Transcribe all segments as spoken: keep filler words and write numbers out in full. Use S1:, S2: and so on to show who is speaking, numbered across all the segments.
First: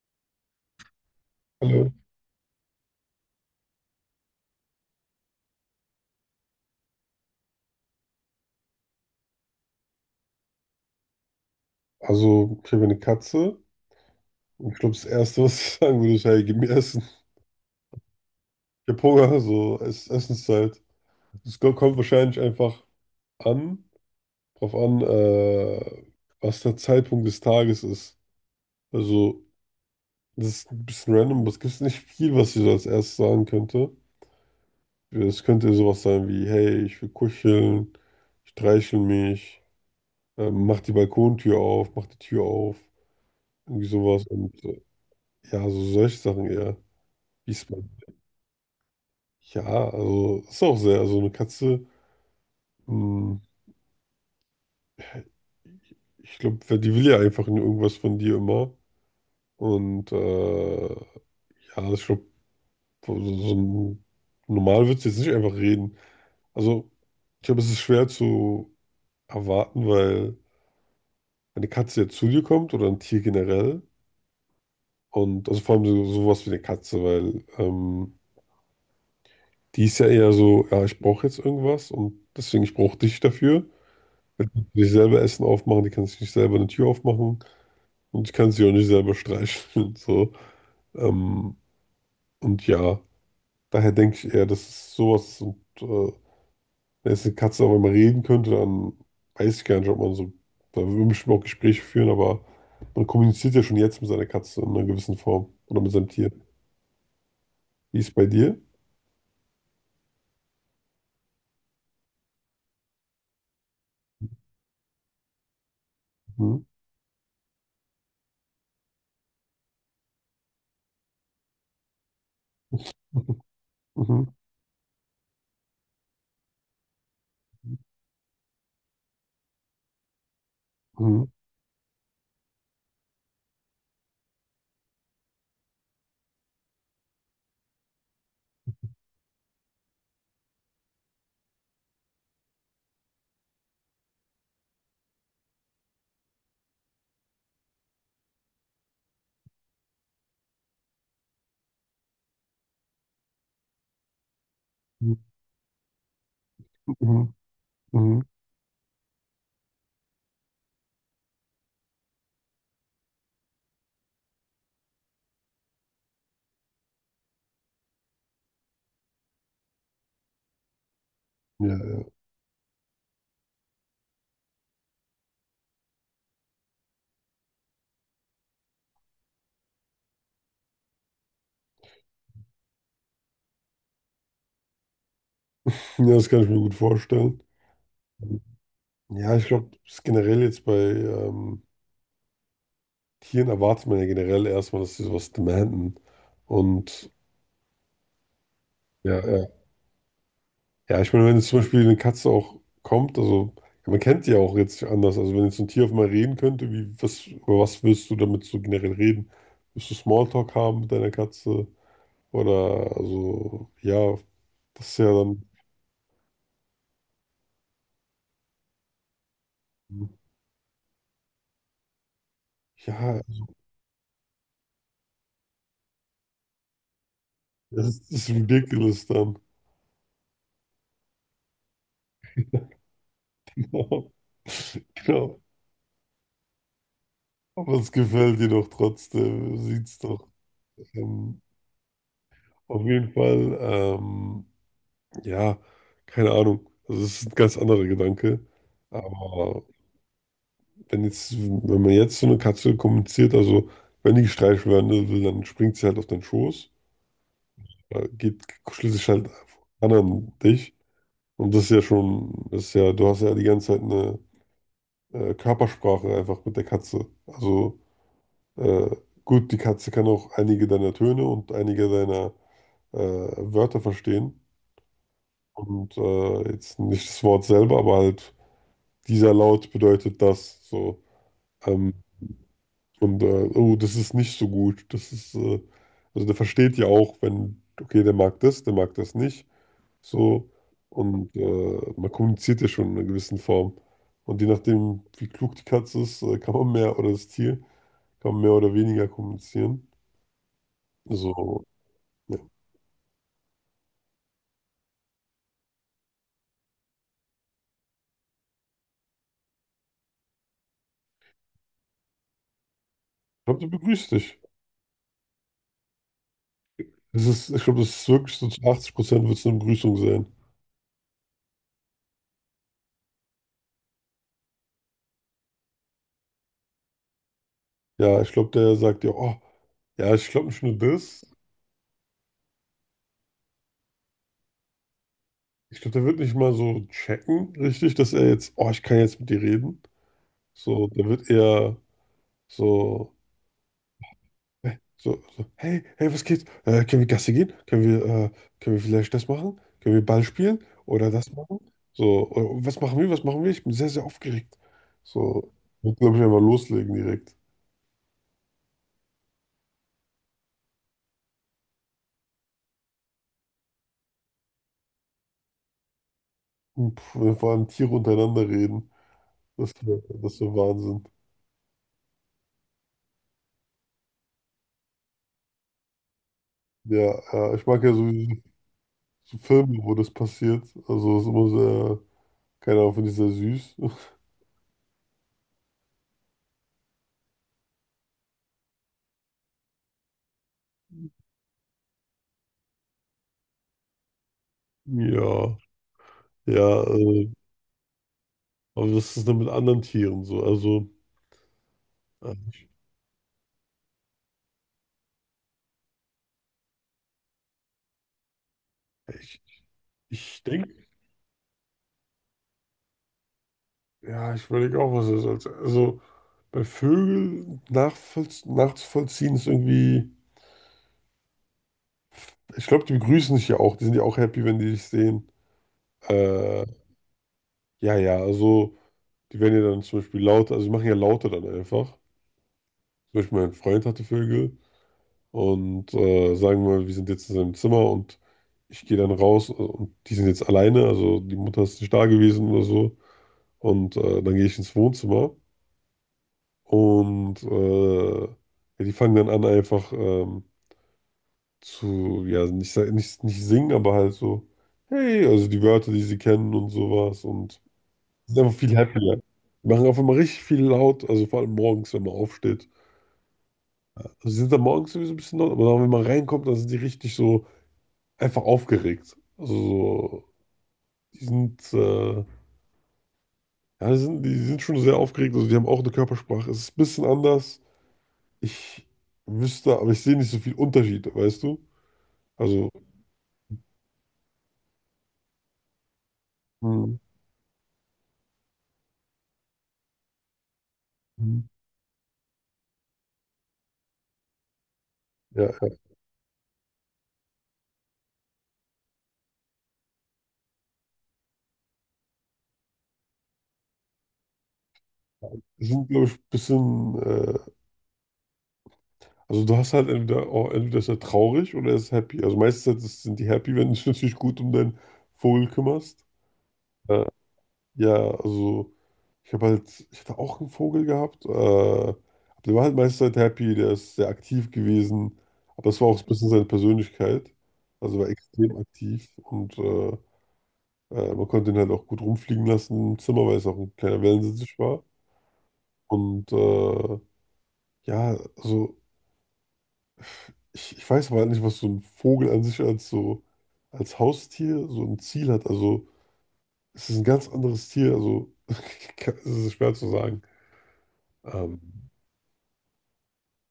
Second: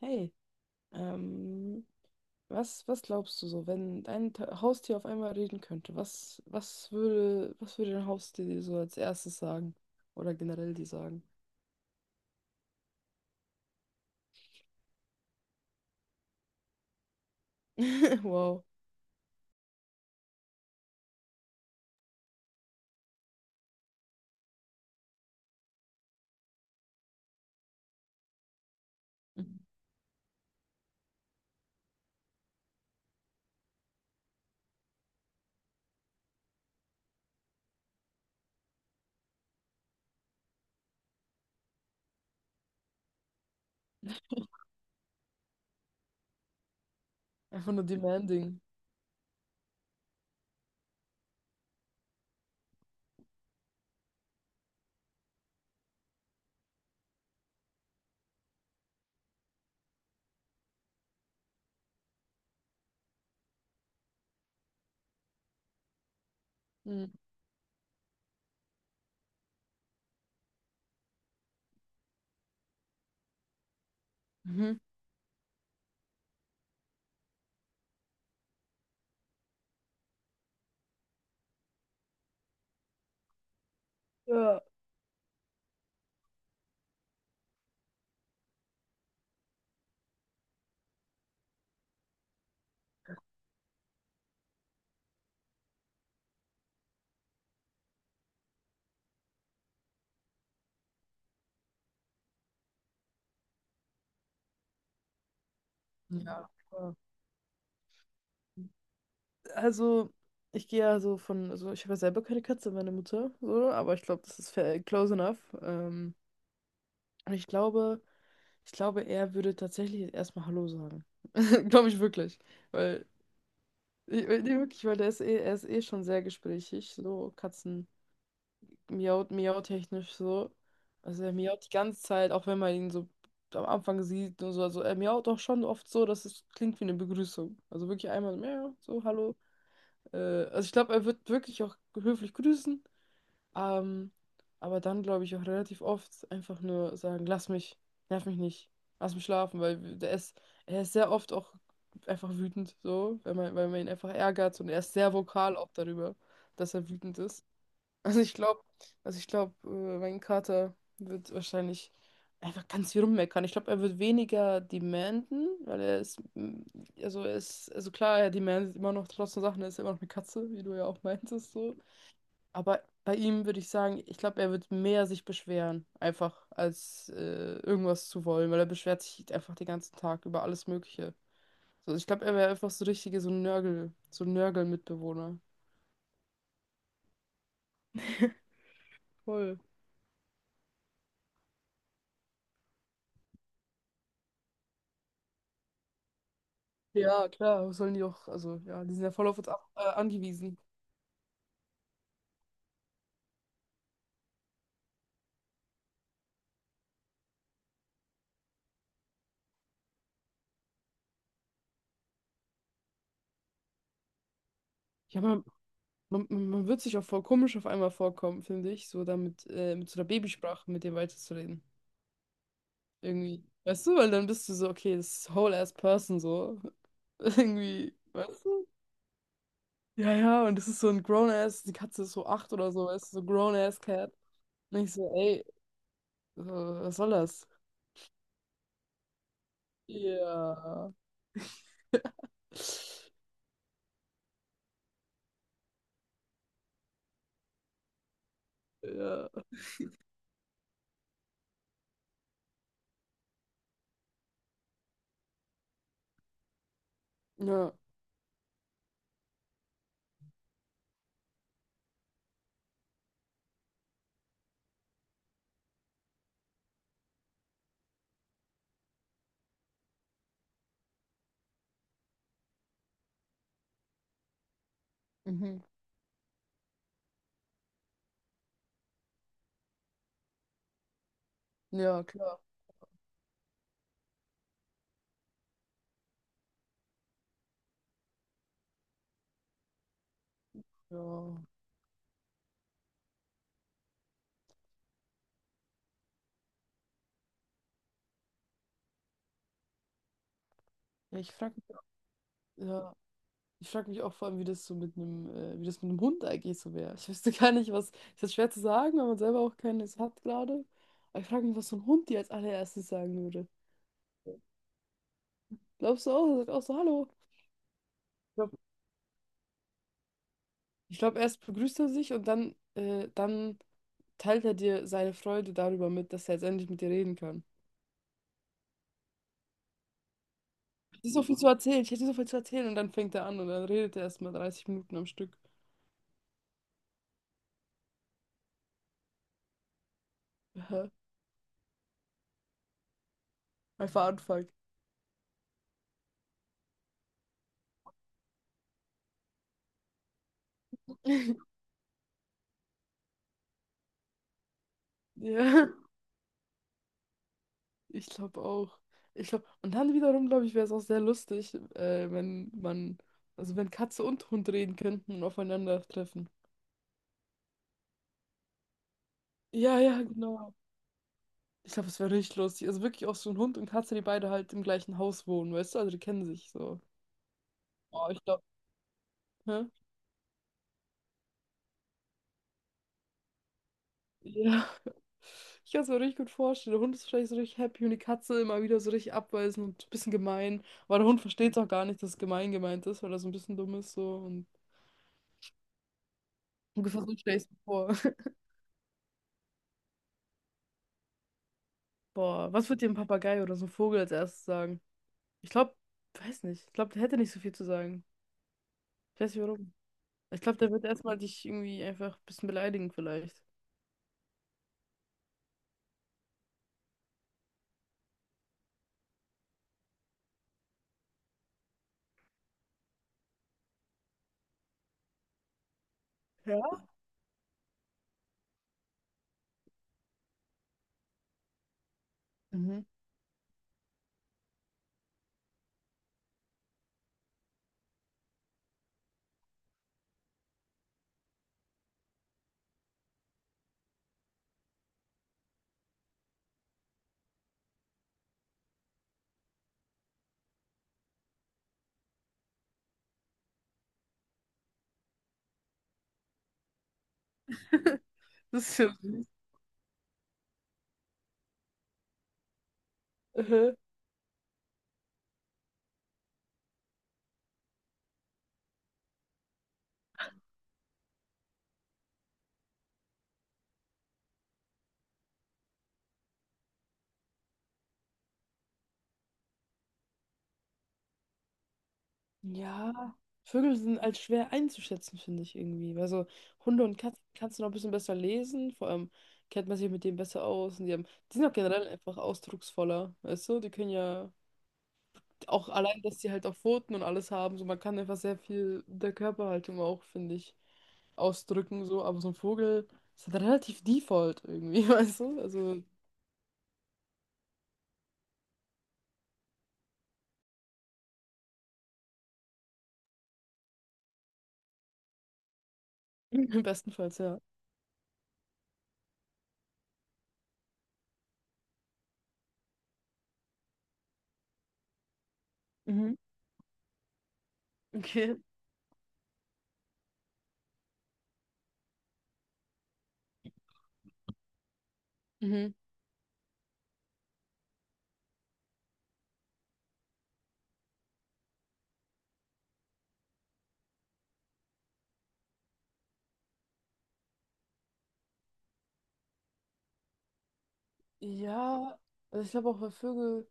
S1: Hey, ähm,
S2: Hallo.
S1: was, was glaubst du so, wenn dein Ta- Haustier auf einmal reden könnte, was, was würde, was würde dein Haustier dir so als erstes sagen? Oder generell dir sagen?
S2: Also, okay, wir eine Katze. Und Ich glaube, das Erste, was ich sagen würde, ist, hey, gib mir Essen.
S1: Wow,
S2: Ich hab Hunger, so Ess Essenszeit. Es ko- kommt wahrscheinlich einfach an, drauf an, äh, was der Zeitpunkt des Tages ist. Also,
S1: mhm.
S2: das ist ein bisschen random, aber es gibt nicht viel, was ich so als erstes sagen könnte. Es könnte ja sowas sein wie, hey, ich will kuscheln, streichel mich, ähm, mach die Balkontür auf, mach die Tür auf, irgendwie sowas. Und äh, ja, so solche Sachen eher. Wie ist.
S1: Einfach nur demanding.
S2: Ja, also ist auch sehr, also eine Katze, mh, ich glaube, die will ja einfach nur irgendwas von dir immer. Und äh, ja, ich glaube, so, so so ein- normal wird sie jetzt nicht einfach reden. Also
S1: Hm.
S2: ich glaube, es ist schwer zu erwarten, weil wenn eine Katze jetzt zu dir kommt oder ein Tier generell
S1: Mhm.
S2: und also vor allem so, sowas wie eine Katze, weil ähm, die ist ja eher so, ja, ich brauche jetzt irgendwas und deswegen ich brauche dich dafür. Die
S1: Ja,
S2: kann sich selber Essen aufmachen, die kann sich nicht selber eine Tür aufmachen. Und ich kann sie auch nicht selber streicheln und so. Ähm, und ja, daher denke ich eher, das ist sowas. Und äh, wenn jetzt eine Katze auch einmal reden könnte, dann weiß ich gar nicht, ob man so, da würde man bestimmt auch Gespräche führen, aber man kommuniziert ja schon jetzt mit seiner Katze in einer gewissen Form oder mit seinem Tier.
S1: ja. Ja.
S2: Wie ist es bei dir?
S1: also ich gehe ja so von, also ich habe ja selber keine Katze, meine Mutter, so, aber ich glaube, das ist fair- close enough. Ähm,
S2: Mhm.
S1: und ich glaube, ich glaube, er würde tatsächlich erstmal Hallo sagen. Glaube ich wirklich. Weil
S2: Mhm.
S1: Ich, äh, nee, wirklich, weil der ist eh, er ist eh schon sehr gesprächig, so Katzen miaut, miautechnisch so.
S2: Mhm.
S1: Also er miaut die ganze Zeit, auch wenn man ihn so am Anfang sieht und so. Also er miaut auch schon oft so, dass es klingt wie eine Begrüßung. Also wirklich einmal so, miau, so hallo. Äh, also ich glaube, er wird wirklich auch höflich grüßen, ähm, aber dann glaube ich auch relativ oft einfach nur sagen, lass mich, nerv mich nicht, lass mich schlafen, weil der ist, er ist sehr oft auch einfach wütend, so, wenn man, weil man ihn einfach ärgert und er ist sehr
S2: Mhm.
S1: vokal auch darüber, dass er wütend
S2: Mhm.
S1: ist. Also
S2: Mhm.
S1: ich glaube, also ich glaube, äh, mein Kater wird wahrscheinlich einfach ganz viel rummeckern. Ich glaube, er wird weniger demanden, weil er ist, mm, also er ist, also klar, er demandet immer noch trotzdem Sachen, er ist immer noch eine Katze, wie du ja auch meintest,
S2: Ja,
S1: so.
S2: ja.
S1: Aber bei ihm würde ich sagen, ich glaube, er wird mehr sich beschweren, einfach, als äh, irgendwas zu wollen, weil er beschwert sich einfach den ganzen Tag über alles Mögliche. So, ich glaube, er wäre einfach so richtige, so ein Nörgel, so ein Nörgel-Mitbewohner.
S2: Ja, das kann ich mir gut vorstellen. Ja, ich
S1: Voll.
S2: glaube, das ist generell jetzt bei ähm, Tieren erwartet man ja generell erstmal, dass sie sowas demanden. Und
S1: Ja, klar, was sollen die auch, also ja, die sind ja
S2: ja,
S1: voll auf
S2: ja.
S1: uns ab, äh, angewiesen.
S2: Ja, ich meine, wenn jetzt zum Beispiel eine Katze auch kommt, also ja, man kennt die ja auch jetzt nicht anders. Also wenn jetzt ein Tier auf einmal reden könnte, wie, was, über was willst du damit so generell reden? Willst du Smalltalk haben mit deiner Katze? Oder also, ja, das ist ja
S1: Ja, man,
S2: dann,
S1: man, man wird sich auch voll komisch auf einmal vorkommen, finde ich, so damit, äh, mit so einer Babysprache mit dem weiterzureden.
S2: ja,
S1: Irgendwie. Weißt du, weil dann bist du so, okay, das ist whole ass person so.
S2: das
S1: Irgendwie,
S2: ist, das ist
S1: weißt du?
S2: ridiculous dann.
S1: Ja, ja, und es ist so ein Grown-Ass, die Katze ist so acht oder so, ist so
S2: Genau.
S1: Grown-Ass-Cat. Und ich so,
S2: Genau.
S1: ey, so, was soll das?
S2: Aber es gefällt dir doch trotzdem. Sieht's doch.
S1: Ja.
S2: Ähm, auf jeden Fall. Ähm, Ja, keine Ahnung. Also es ist ein ganz anderer Gedanke.
S1: Ja.
S2: Aber wenn jetzt, wenn man jetzt so eine Katze kommuniziert, also wenn die gestreichelt werden will, dann springt sie halt auf deinen Schoß,
S1: Ja,
S2: äh, geht, kuschelt sich halt an an dich. Und das ist ja schon, das ist ja, du hast ja die ganze Zeit eine äh, Körpersprache einfach mit der Katze. Also äh, gut, die Katze kann auch einige deiner Töne und einige deiner äh, Wörter verstehen.
S1: mhm.
S2: Und äh, jetzt nicht das Wort selber, aber halt dieser Laut bedeutet das. So. Ähm,
S1: Ja, klar.
S2: und, äh, oh, das ist nicht so gut. Das ist, äh, also der versteht ja auch, wenn, okay, der mag das, der mag das nicht. So.
S1: Ja.
S2: Und äh, man kommuniziert ja schon in einer gewissen Form. Und je nachdem, wie klug die Katze ist, äh, kann man mehr oder das Tier, kann man mehr oder weniger kommunizieren.
S1: Ja, ich frage
S2: So,
S1: mich,
S2: ja. Ich
S1: ja, ich frag mich auch vor allem, wie das so mit einem, äh, wie das mit einem Hund eigentlich so wäre. Ich wüsste gar nicht, was. Ist das schwer zu sagen, wenn man selber auch keines hat gerade. Aber ich frage mich, was so ein Hund dir als allererstes sagen würde.
S2: glaube, der begrüßt dich.
S1: Glaubst du auch? Er sagt auch so, hallo.
S2: Das ist, ich glaube, das ist
S1: Ich
S2: wirklich so
S1: glaube,
S2: zu
S1: glaub,
S2: achtzig Prozent wird es eine Begrüßung sein.
S1: ich glaub, erst begrüßt er sich und dann, äh, dann teilt er dir seine Freude darüber mit, dass er jetzt endlich mit dir reden kann.
S2: Ja, ich glaube, der sagt ja, oh, ja, ich glaube nicht nur
S1: Ich hätte so
S2: das.
S1: viel zu erzählen, ich hätte so viel zu erzählen und dann fängt er an und dann redet er erstmal dreißig Minuten am Stück.
S2: Ich glaube, der wird nicht mal so checken, richtig, dass er jetzt, oh, ich kann jetzt mit dir reden. So,
S1: Ja,
S2: der wird eher so,
S1: einfach anfangen.
S2: hä, so, so hey, hey, was geht? Äh, können wir Gassi gehen? Können wir, äh, können wir vielleicht das machen? Können wir Ball spielen? Oder das machen? So, oder, was machen wir? Was machen wir? Ich bin sehr, sehr aufgeregt. So,
S1: Ja,
S2: wird, glaube ich, einfach loslegen direkt.
S1: ich glaube auch. Ich glaube, und dann wiederum, glaube ich, wäre es auch sehr lustig, äh, wenn man, also wenn Katze und Hund reden könnten und aufeinandertreffen.
S2: Und pff, wenn vor allem Tiere untereinander reden. Das
S1: Ja,
S2: wäre,
S1: ja,
S2: das wär
S1: genau.
S2: Wahnsinn.
S1: Ich glaube, es wäre richtig lustig. Also wirklich auch so ein Hund und Katze, die beide halt im gleichen Haus wohnen, weißt du? Also die kennen sich so.
S2: Ja, äh, ich mag ja so,
S1: Oh, ich glaube,
S2: so
S1: hä?
S2: Filme, wo das passiert. Also, es ist immer sehr. Keine Ahnung, finde ich sehr süß.
S1: Ja. Ich kann es mir richtig gut vorstellen. Der Hund ist wahrscheinlich so richtig happy und die Katze immer wieder so richtig abweisend und ein bisschen gemein. Aber der Hund versteht auch gar nicht, dass es gemein gemeint ist, weil er so ein bisschen dumm ist so und
S2: Ja, ja,
S1: ungefähr so
S2: äh,
S1: stell ich es mir vor.
S2: aber das ist dann mit anderen Tieren so. Also, äh,
S1: Boah,
S2: ich,
S1: was wird dir ein Papagei oder so ein Vogel als erstes sagen? Ich glaube, weiß nicht. Ich glaube, der hätte nicht so viel zu sagen. Ich weiß
S2: ich,
S1: nicht warum. Ich
S2: ich
S1: glaube, der wird
S2: denke,
S1: erstmal dich irgendwie einfach ein bisschen beleidigen vielleicht.
S2: ja, ich überlege auch, was das als. Also, bei Vögeln nachvollz nachzuvollziehen ist irgendwie. Ich glaube, die begrüßen sich ja auch. Die sind ja auch happy, wenn die dich sehen. Äh,
S1: Ja?
S2: ja, ja, also, die werden ja dann zum Beispiel lauter. Also, die machen ja lauter dann einfach.
S1: Mhm.
S2: Zum Beispiel, mein Freund hatte Vögel. Und äh, sagen wir mal, wir sind jetzt in seinem Zimmer und ich gehe dann raus, äh, und die sind jetzt alleine, also die Mutter ist nicht da gewesen oder so. Und äh, dann gehe ich ins Wohnzimmer und äh, ja, die fangen dann an einfach ähm, zu, ja, nicht, sa- nicht, nicht singen, aber halt so, hey, also die Wörter, die sie kennen und sowas und sind einfach
S1: Das
S2: viel
S1: ist ja
S2: happier. Die machen auf einmal richtig viel laut, also vor allem morgens, wenn man aufsteht.
S1: süß.
S2: Also sie sind dann morgens sowieso ein bisschen laut, aber dann, wenn man reinkommt, dann sind die richtig so einfach aufgeregt. Also, so, die sind, äh, ja, die sind, die sind schon sehr aufgeregt. Also, die haben auch eine Körpersprache. Es ist ein bisschen anders. Ich wüsste, aber ich sehe nicht so viel Unterschied, weißt du? Also.
S1: Ja, Vögel sind als schwer einzuschätzen, finde ich irgendwie. Weil so Hunde und
S2: Mhm.
S1: Katzen kannst du noch ein bisschen besser lesen, vor allem kennt man sich mit denen besser aus und die haben, die
S2: Mhm.
S1: sind auch generell einfach ausdrucksvoller, weißt du? Die können ja
S2: Ja, ja.
S1: auch allein, dass die halt auch Pfoten und alles haben, so man kann einfach sehr viel mit der Körperhaltung auch, finde ich, ausdrücken, so, aber so ein Vogel ist halt relativ default irgendwie, weißt du?
S2: Die
S1: Also
S2: sind, glaube ich, ein bisschen, äh, also du hast halt entweder, oh, entweder ist er traurig oder er ist happy. Also meistens sind die happy, wenn du dich natürlich gut um deinen Vogel kümmerst. Äh,
S1: bestenfalls, ja.
S2: Ja, also ich habe halt, ich hatte auch einen Vogel gehabt, äh, aber der war halt meiste Zeit happy, der ist sehr aktiv gewesen, aber das war auch so ein
S1: Mhm.
S2: bisschen seine Persönlichkeit, also war
S1: Okay.
S2: extrem aktiv und äh, äh, man konnte ihn halt auch gut rumfliegen lassen im Zimmer, weil es auch ein kleiner Wellensittich war
S1: Mhm.
S2: und äh, ja, also ich, ich weiß aber halt nicht, was so ein Vogel an sich als so, als Haustier so ein Ziel hat, also es ist ein ganz anderes Tier, also es ist schwer zu sagen. Ähm,
S1: Ja, also ich glaube auch bei Vögel.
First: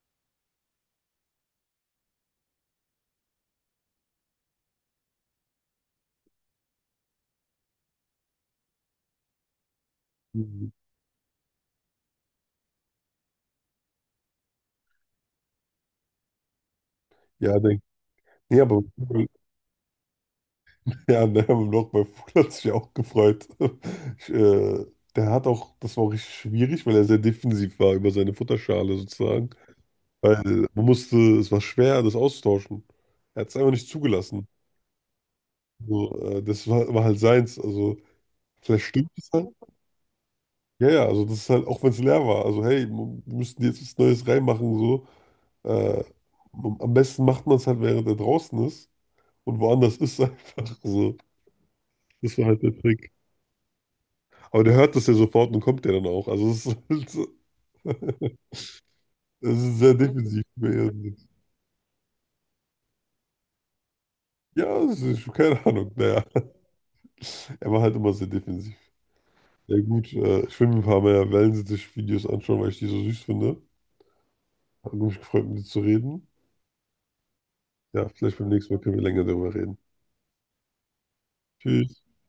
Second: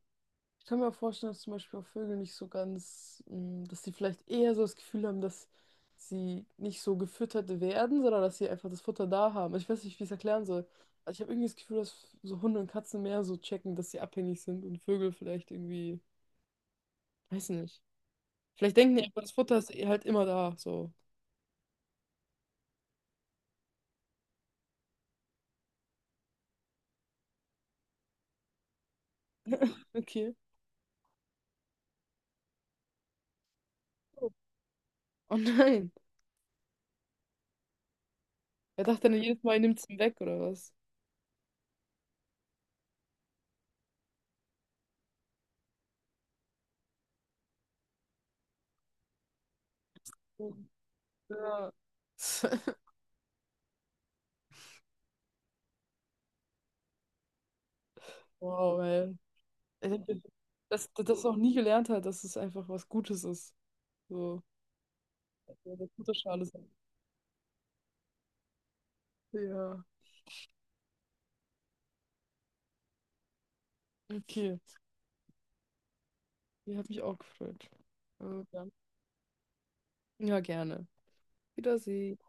S1: Ich kann mir auch vorstellen, dass zum Beispiel auch Vögel nicht so ganz, mh, dass sie vielleicht eher so das Gefühl haben, dass sie nicht so gefüttert werden, sondern dass sie einfach das Futter da haben. Ich weiß nicht, wie ich es erklären soll. Also ich habe irgendwie das Gefühl, dass so Hunde und Katzen mehr so checken, dass sie abhängig sind und Vögel vielleicht irgendwie, weiß
S2: Ja, denk,
S1: nicht.
S2: nee,
S1: Vielleicht
S2: aber
S1: denken die einfach, das Futter ist eh halt immer da. So,
S2: ja, ne, beim Loch bei Fuhl hat sich auch gefreut. Ich, äh, der hat auch, das war auch richtig schwierig, weil er sehr defensiv war über seine Futterschale sozusagen.
S1: okay.
S2: Weil man musste, es war schwer, das auszutauschen. Er hat es einfach nicht zugelassen.
S1: Oh nein.
S2: So, äh, das war, war halt seins. Also,
S1: Er
S2: vielleicht
S1: dachte
S2: stimmt
S1: dann
S2: es
S1: jedes
S2: halt.
S1: Mal, er nimmt es ihm weg oder was?
S2: Ja, ja, also das ist halt, auch wenn es leer war. Also, hey, wir müssen jetzt was Neues reinmachen, so. Äh, am besten macht man es halt, während er draußen ist und woanders ist, einfach so.
S1: Ja.
S2: Das war halt der Trick. Aber der hört das ja sofort und kommt ja dann auch. Also es ist halt so-
S1: Wow, ey.
S2: es ist
S1: Ich
S2: sehr
S1: hab das,
S2: defensiv.
S1: das, das noch nie gelernt hat, dass es einfach was Gutes ist. So,
S2: Ja, es ist, keine
S1: ja, das
S2: Ahnung.
S1: gute
S2: Naja,
S1: Schale sein.
S2: er war halt immer sehr defensiv. Ja
S1: Ja,
S2: gut, äh, ich will mir ein paar mehr Wellensittich-Videos anschauen, weil ich die so süß finde.
S1: okay.
S2: Hat mich gefreut, mit dir zu reden.
S1: Die hat mich auch gefreut.
S2: Ja, vielleicht
S1: Äh,
S2: beim
S1: Ja,
S2: nächsten Mal können wir länger darüber reden.
S1: Ja, gerne.
S2: Tschüss.
S1: Wiedersehen.